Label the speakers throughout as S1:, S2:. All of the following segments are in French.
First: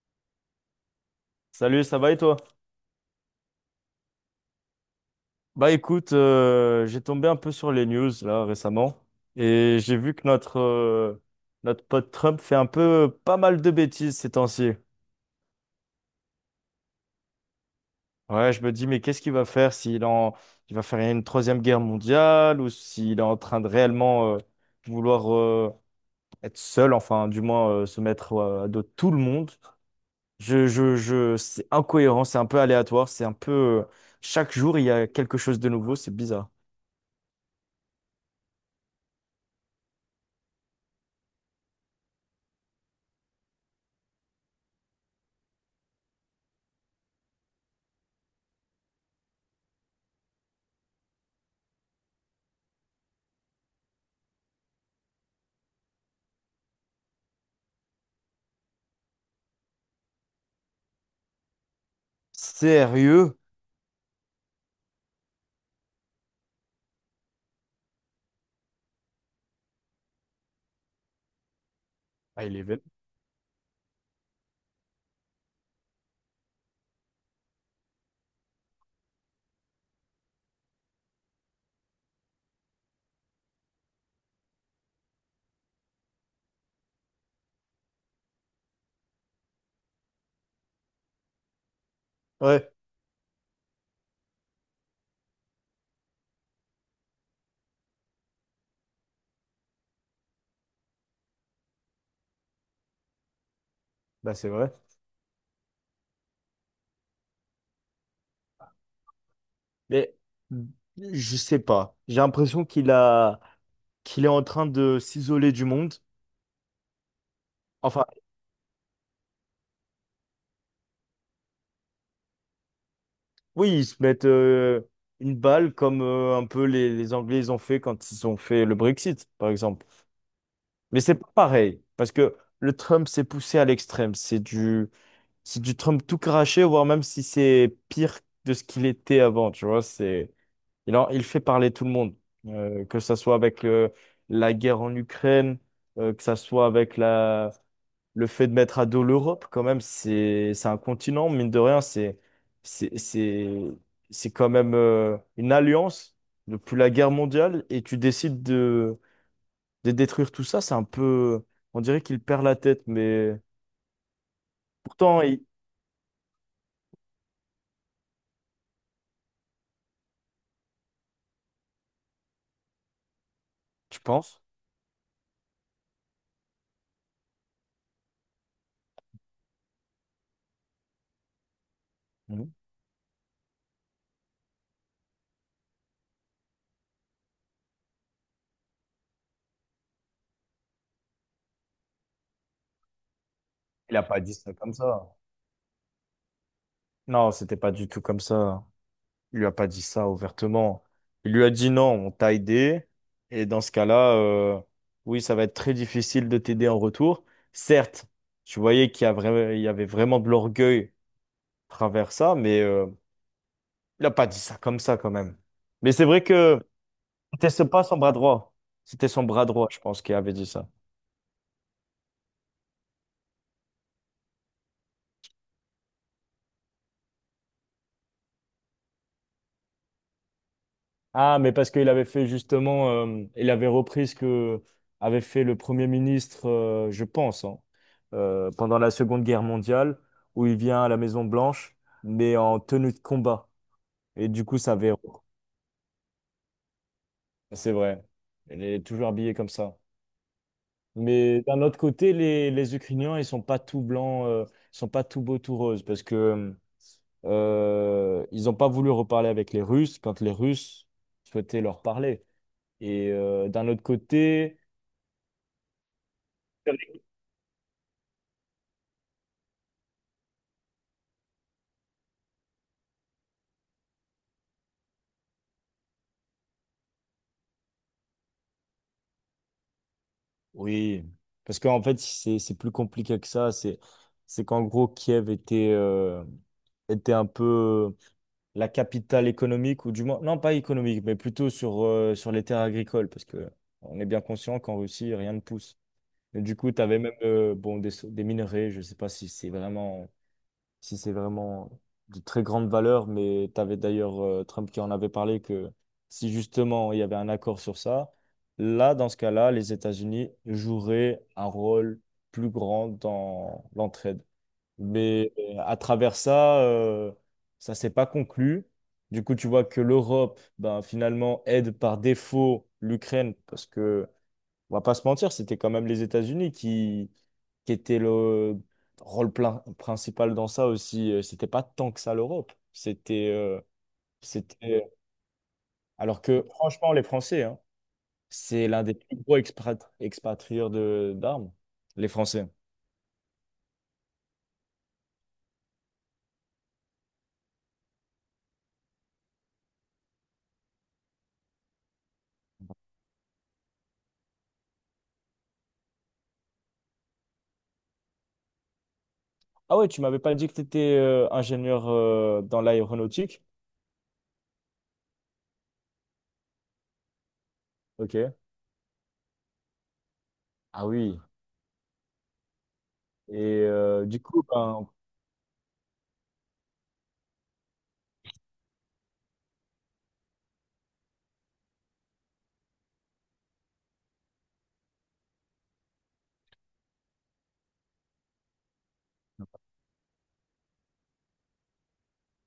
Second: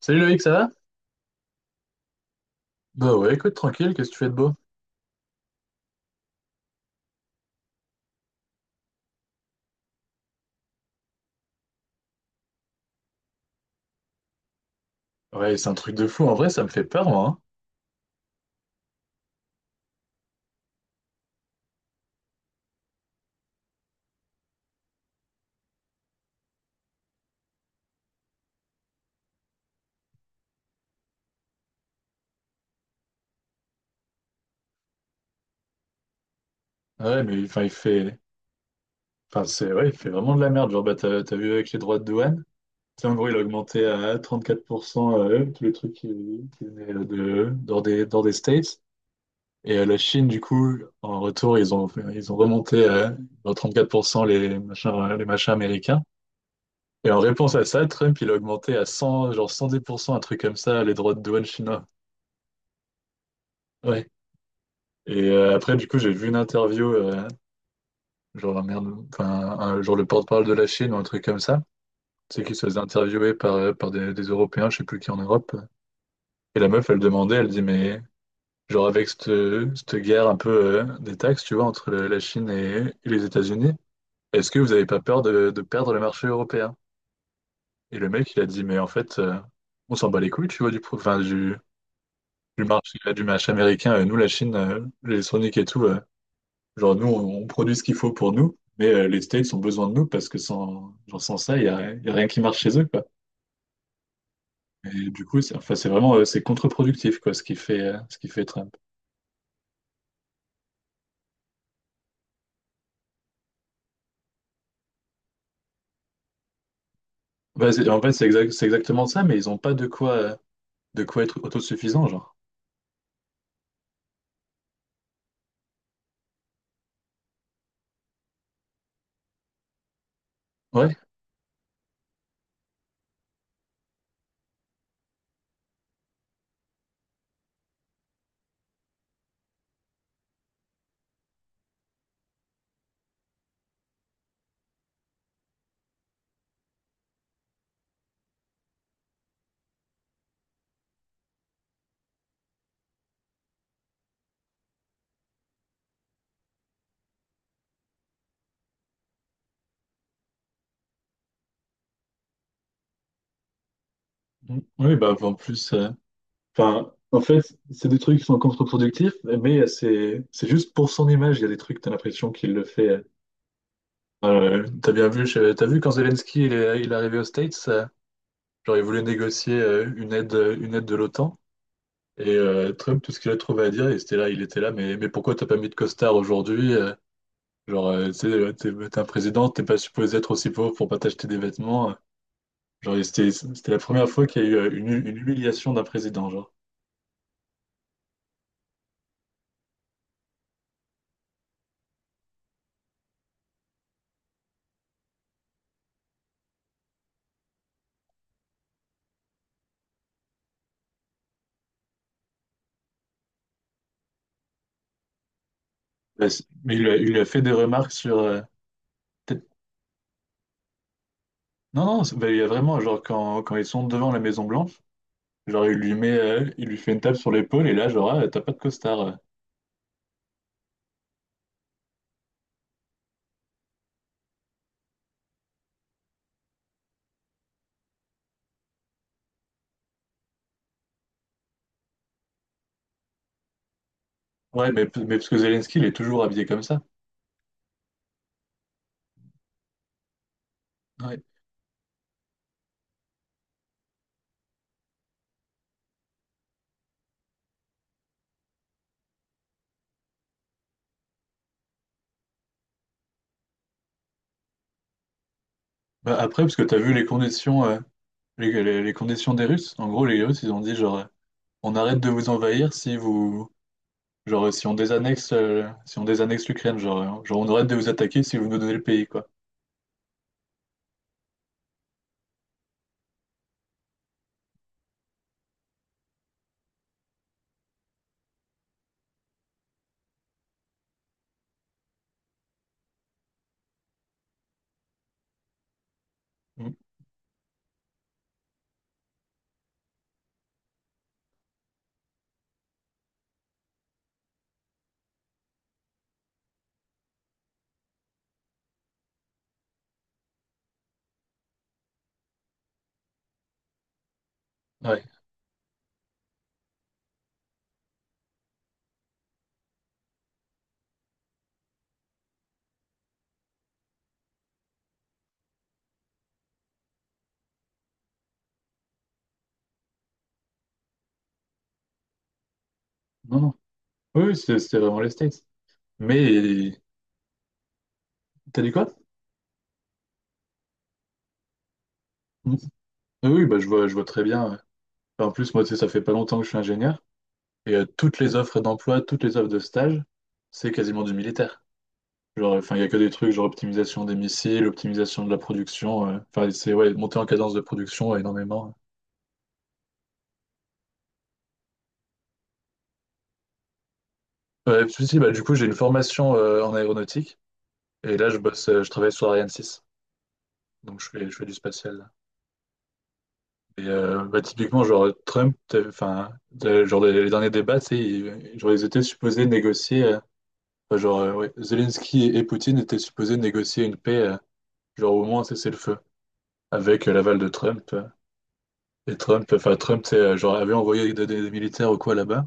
S1: Salut Loïc, ça va?
S2: Salut, ça va et toi?
S1: Bah ouais, écoute, tranquille, qu'est-ce que tu fais de beau?
S2: Bah écoute, j'ai tombé un peu sur les news là récemment et j'ai vu que notre, notre pote Trump fait un peu pas mal de bêtises ces temps-ci.
S1: Ouais, c'est un truc de fou, en vrai, ça me fait peur, moi.
S2: Ouais, je me dis, mais qu'est-ce qu'il va faire il va faire une troisième guerre mondiale ou s'il est en train de réellement vouloir être seul, enfin du moins se mettre à dos de tout le monde. C'est incohérent, c'est un peu aléatoire, Chaque jour, il y a quelque chose de nouveau, c'est bizarre.
S1: Hein. Ouais, mais enfin, il fait... enfin, c'est... ouais, il fait vraiment de la merde, genre, bah, t'as vu avec les droits de douane? C'est en gros, il a augmenté à 34%, tous les trucs qui venaient de... dans des States. Et la Chine, du coup, en retour, ils ont remonté à genre, 34% les machins américains. Et en réponse à ça, Trump, il a augmenté à 100, genre 110%, un truc comme ça, les droits de douane chinois.
S2: Sérieux?
S1: Ouais. Et après, du coup, j'ai vu une interview, genre, un merde, enfin, genre le porte-parole de la Chine ou un truc comme ça. C'est
S2: Ah,
S1: qu'il
S2: il est
S1: se faisait
S2: vite.
S1: interviewer par des Européens, je sais plus qui en Europe. Et la meuf, elle demandait, elle dit, mais genre avec cette guerre un peu des taxes, tu vois, entre la Chine et les États-Unis, est-ce que vous n'avez pas peur de perdre le marché européen? Et le mec, il a dit, mais en fait, on s'en bat les couilles, tu vois, du
S2: Ouais,
S1: marché américain. Nous, la Chine, l'électronique et tout. Genre, nous, on produit ce qu'il faut pour nous, mais les States ont besoin de nous parce que sans, genre, sans ça, il y a rien qui marche chez eux, quoi.
S2: bah c'est vrai.
S1: Et du coup, c'est enfin, c'est vraiment c'est contre-productif, quoi, ce qui fait, Trump.
S2: Mais je sais pas. J'ai l'impression qu'il a qu'il est en train de s'isoler du monde.
S1: Bah, en
S2: Enfin,
S1: fait, c'est exactement ça, mais ils n'ont pas de quoi être autosuffisants, genre.
S2: oui, ils se mettent une balle comme un peu les Anglais ils ont fait quand ils ont fait le Brexit, par exemple.
S1: Ouais.
S2: Mais c'est pas pareil parce que le Trump s'est poussé à l'extrême. C'est du Trump tout craché, voire même si c'est pire de ce qu'il était avant. Il fait parler tout le monde, que ça soit avec la guerre en Ukraine, que ça soit avec le fait de mettre à dos l'Europe, quand même, c'est un continent, mine de rien, c'est, c'est, c'est quand même, une alliance depuis la guerre mondiale et tu décides de détruire tout ça, c'est un peu, on dirait qu'il perd la tête, mais
S1: Mm. Oui, bah,
S2: pourtant,
S1: en
S2: il-
S1: plus, en fait, c'est des trucs qui sont contre-productifs, mais c'est juste pour son image, il y a des trucs, t'as l'impression qu'il le fait.
S2: tu penses?
S1: T'as bien vu, t'as vu quand Zelensky il est arrivé aux States. Genre, il voulait négocier une aide, de l'OTAN. Et
S2: Mhm.
S1: Trump, tout ce qu'il a trouvé à dire, il était là, mais pourquoi t'as pas mis de costard aujourd'hui? Genre, tu sais, t'es un président, t'es pas supposé être aussi pauvre pour pas t'acheter des vêtements. Genre, c'était la
S2: Il n'a
S1: première
S2: pas
S1: fois
S2: dit
S1: qu'il y a
S2: ça
S1: eu
S2: comme ça.
S1: une humiliation d'un président, genre.
S2: Non, c'était pas du tout comme ça. Il lui a pas dit ça ouvertement. Il lui a dit non, on t'a aidé. Et dans ce cas-là, oui, ça va être très difficile de t'aider en retour. Certes, tu voyais qu'il y a il y avait vraiment de l'orgueil à travers ça, mais il a pas dit ça comme ça quand même. Mais c'est vrai
S1: Bah,
S2: que
S1: mais il a fait des
S2: pas
S1: remarques
S2: son bras
S1: sur...
S2: droit. C'était son bras
S1: peut-être-
S2: droit, je pense, qui avait dit ça.
S1: non, non, bah, il y a vraiment, genre, quand ils sont devant la Maison-Blanche, genre, il lui fait une tape sur l'épaule, et là, genre, ah, t'as pas de costard.
S2: Ah, mais parce qu'il avait fait justement, il avait repris ce que avait fait le Premier ministre, je pense, hein, pendant la Seconde Guerre mondiale, où il vient à la Maison Blanche, mais en tenue de combat. Et du coup,
S1: Ouais,
S2: ça
S1: mais,
S2: avait...
S1: mais parce que Zelensky, il est toujours habillé comme ça.
S2: C'est vrai. Il est toujours habillé comme ça.
S1: Ouais.
S2: Mais d'un autre côté, les Ukrainiens, ils sont pas tout blancs, ils sont pas tout beaux, tout roses, parce que ils n'ont pas voulu reparler avec les Russes quand les Russes souhaitaient leur parler. Et d'un autre côté...
S1: Bah, après, parce que tu as vu les conditions, les conditions des Russes. En gros, les Russes, ils ont dit genre, on arrête de vous envahir si vous, genre, si on désannexe l'Ukraine, genre, on arrête de vous attaquer si vous nous donnez le pays, quoi.
S2: Oui, parce qu'en fait, c'est plus compliqué que ça. C'est qu'en gros, Kiev était, était un peu la capitale économique, ou du moins, non, pas économique, mais plutôt sur, sur les terres agricoles, parce que on est bien conscient qu'en Russie, rien ne pousse. Et du coup,
S1: Mm.
S2: tu avais même bon, des minerais, je sais pas si c'est vraiment si c'est vraiment de très grande valeur, mais tu avais d'ailleurs Trump qui en avait parlé que si justement il y avait un accord sur ça, là, dans ce cas-là, les États-Unis joueraient un rôle plus grand dans l'entraide.
S1: Ouais.
S2: Mais à travers ça, ça s'est pas conclu. Du coup, tu vois que l'Europe, ben, finalement, aide par défaut l'Ukraine parce que on va pas se mentir, c'était quand même les États-Unis qui étaient le rôle plein, principal dans ça aussi. C'était pas tant que ça l'Europe. C'était,
S1: Non, non. Oui, oui, c'était
S2: c'était...
S1: vraiment les States.
S2: Alors que
S1: Mais
S2: franchement, les Français, hein,
S1: t'as
S2: c'est
S1: dit
S2: l'un
S1: quoi?
S2: des plus gros expatrieurs de d'armes, les Français.
S1: Mm. Ah oui, bah je vois très bien. Ouais. Enfin, en plus, moi, tu sais, ça fait pas longtemps que je suis ingénieur et toutes les offres d'emploi, toutes les offres de stage, c'est quasiment du militaire. Genre, enfin, il n'y a que des trucs, genre optimisation des missiles, optimisation de la production. Enfin, c'est ouais, monter en cadence de production ouais, énormément.
S2: Ah ouais, tu m'avais pas dit que tu étais ingénieur dans l'aéronautique?
S1: Ouais, puis si, bah, du coup, j'ai une formation en aéronautique. Et là,
S2: Ok.
S1: je travaille sur Ariane 6.
S2: Ah
S1: Donc,
S2: oui.
S1: je fais du spatial. Là.
S2: Et
S1: Et
S2: du
S1: bah,
S2: coup,
S1: typiquement,
S2: ben...
S1: genre, Trump, genre, les derniers débats, tu sais, ils étaient supposés négocier. Enfin, genre, ouais, Zelensky et Poutine étaient supposés négocier une paix, genre, au moins cesser le feu avec l'aval de Trump. Et Trump, enfin Trump, c'est genre avait envoyé des militaires ou quoi là-bas.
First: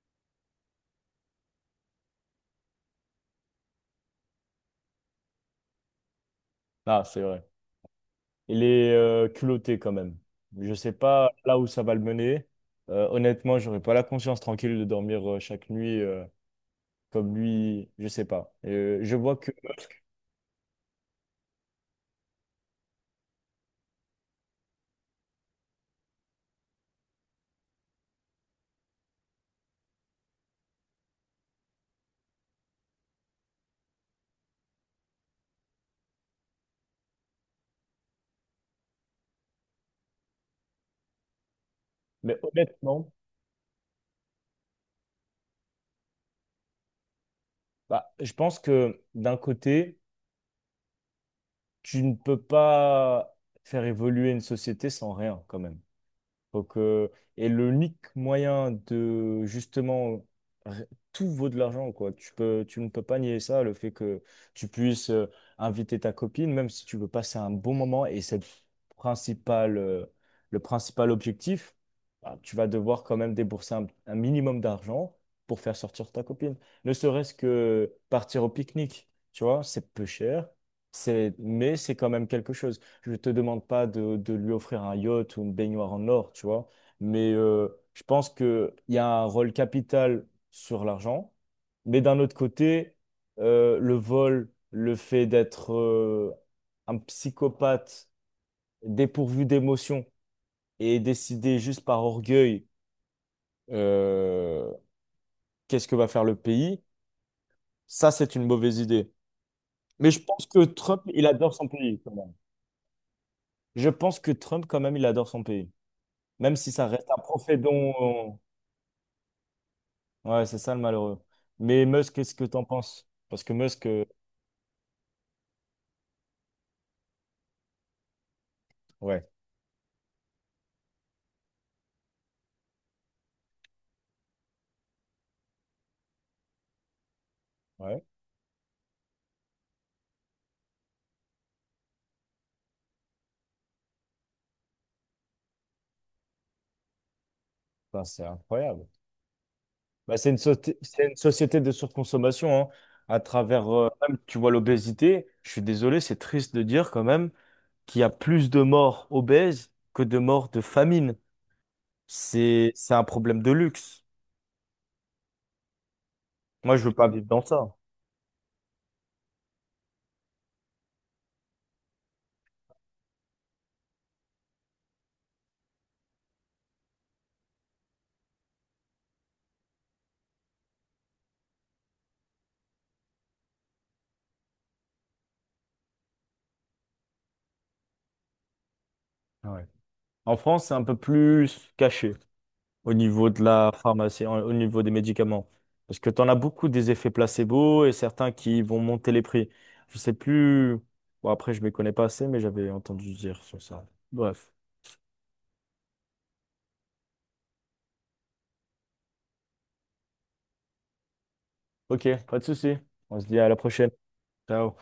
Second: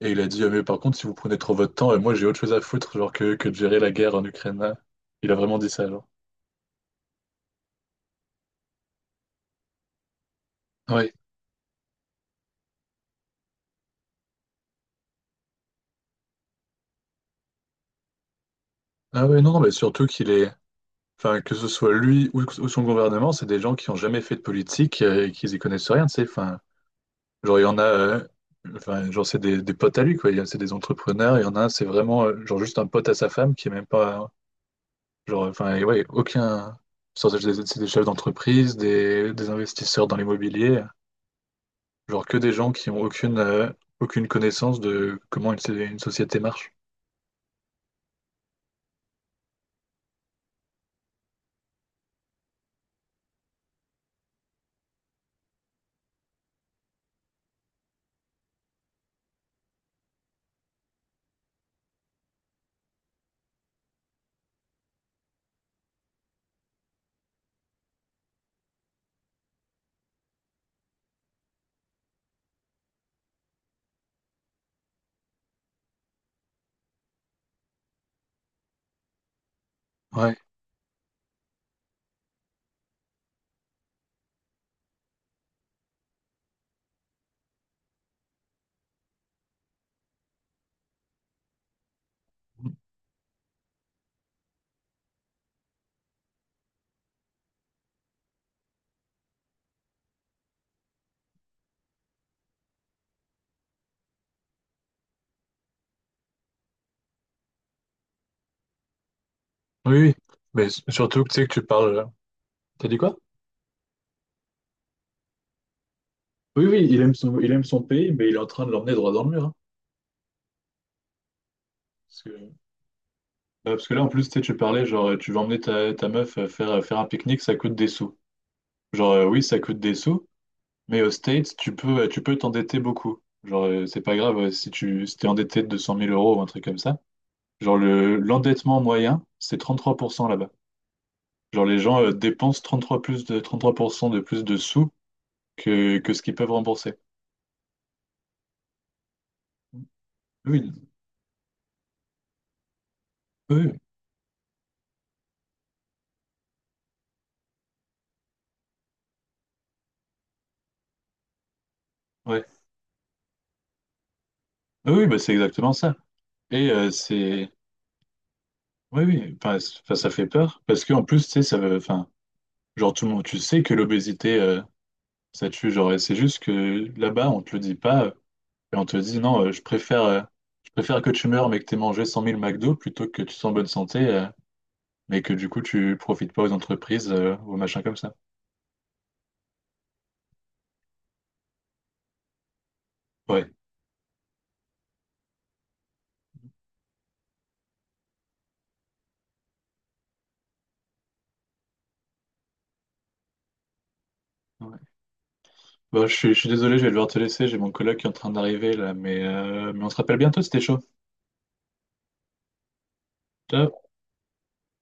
S1: Et il a dit, ah, mais par contre, si vous prenez trop votre temps, et moi j'ai autre chose à foutre, genre que de gérer la guerre en Ukraine. Là. Il a vraiment dit ça, genre.
S2: Ah, c'est vrai. Il est culotté quand même. Je sais
S1: Ouais.
S2: pas là où ça va le mener. Honnêtement, j'aurais pas la conscience tranquille de dormir chaque nuit comme lui. Je sais pas. Je
S1: Ah
S2: vois
S1: ouais,
S2: que,
S1: non, non, mais surtout qu'il est. Enfin, que ce soit lui ou son gouvernement, c'est des gens qui ont jamais fait de politique et qui y connaissent rien, tu sais. Enfin, genre, il y en a. Enfin, genre, c'est des potes à lui, quoi. C'est des entrepreneurs. Il y en a un, c'est vraiment, genre, juste un pote à sa femme qui est même pas. Genre, enfin, et ouais, aucun. C'est des chefs d'entreprise, des investisseurs dans l'immobilier. Genre que
S2: mais
S1: des gens qui ont
S2: honnêtement,
S1: aucune connaissance de comment une société marche.
S2: bah, je pense que d'un côté, tu ne peux pas faire évoluer une société sans rien quand même. Donc, et l'unique moyen de justement r- tout vaut de l'argent, quoi. Tu ne peux pas nier ça, le fait que tu puisses inviter ta copine, même si tu veux passer un bon moment, et c'est principal, euh, le principal objectif, bah, tu vas devoir quand même débourser un minimum d'argent pour faire sortir ta copine. Ne serait-ce que partir au pique-nique, tu vois, c'est peu
S1: Ouais.
S2: cher, c'est, mais c'est quand même quelque chose. Je te demande pas de lui offrir un yacht ou une baignoire en or, tu vois. Mais je pense qu'il y a un rôle capital sur l'argent. Mais d'un autre côté, le vol, le fait d'être un psychopathe dépourvu d'émotions et décider juste par orgueil, euh, qu'est-ce que va faire le pays, ça, c'est une mauvaise idée.
S1: Oui,
S2: Mais
S1: oui.
S2: je pense que
S1: Mais
S2: Trump,
S1: surtout
S2: il
S1: que tu sais que
S2: adore
S1: tu
S2: son
S1: parles.
S2: pays quand même.
S1: T'as dit quoi?
S2: Je pense que Trump, quand même, il adore son pays. Même
S1: Oui,
S2: si
S1: oui,
S2: ça reste un
S1: il
S2: profet
S1: aime son pays, mais il est
S2: dont...
S1: en train de l'emmener droit dans le mur. Hein.
S2: Ouais, c'est ça le malheureux. Mais Musk,
S1: Parce
S2: qu'est-ce que
S1: que,
S2: t'en penses? Parce que
S1: bah,
S2: Musk,
S1: parce que là, en plus, tu sais, tu parlais, genre, tu vas emmener ta meuf faire un pique-nique, ça coûte des sous. Genre,
S2: ouais,
S1: oui, ça coûte des sous, mais aux States, tu peux t'endetter beaucoup. Genre, c'est pas grave si t'es endetté de 200 000 euros ou un truc comme ça. Genre,
S2: ouais,
S1: l'endettement moyen, c'est 33% là-bas. Genre, les gens dépensent 33% de plus de sous que ce qu'ils peuvent rembourser.
S2: enfin, c'est incroyable. Bah,
S1: Oui,
S2: c'est une société de surconsommation, hein. À travers,
S1: oui,
S2: même, tu vois l'obésité, je suis désolé, c'est triste de dire quand même qu'il y a plus de morts obèses que de morts de famine.
S1: ouais.
S2: C'est un problème de luxe.
S1: Ah oui, bah, c'est exactement ça. Et
S2: Moi, je veux pas vivre dans
S1: c'est.
S2: ça.
S1: Oui, oui, enfin, enfin, ça fait peur. Parce qu'en plus, tu sais, ça veut. Enfin, genre, tout le monde, tu sais que l'obésité, ça tue. Genre, et c'est juste que là-bas, on te le dit pas. Et on te dit, non, je préfère que tu meurs, mais que tu aies mangé 100 000 McDo plutôt que tu sois en bonne santé, mais que du coup, tu profites pas aux entreprises, ou aux machins comme ça.
S2: Ouais. En France, c'est un peu plus caché, au niveau de
S1: Ouais.
S2: la pharmacie, au niveau des médicaments. Parce que tu en as beaucoup des effets placebo et certains qui vont monter les prix. Je sais plus. Bon, après, je ne m'y connais pas assez, mais j'avais entendu dire sur ça. Bref.
S1: Ouais. Bah, je suis désolé, je vais devoir te laisser, j'ai mon collègue qui est en train d'arriver là, mais on se rappelle bientôt, c'était chaud.
S2: Ok, pas de souci. On se dit à la
S1: Ciao.
S2: prochaine. Ciao.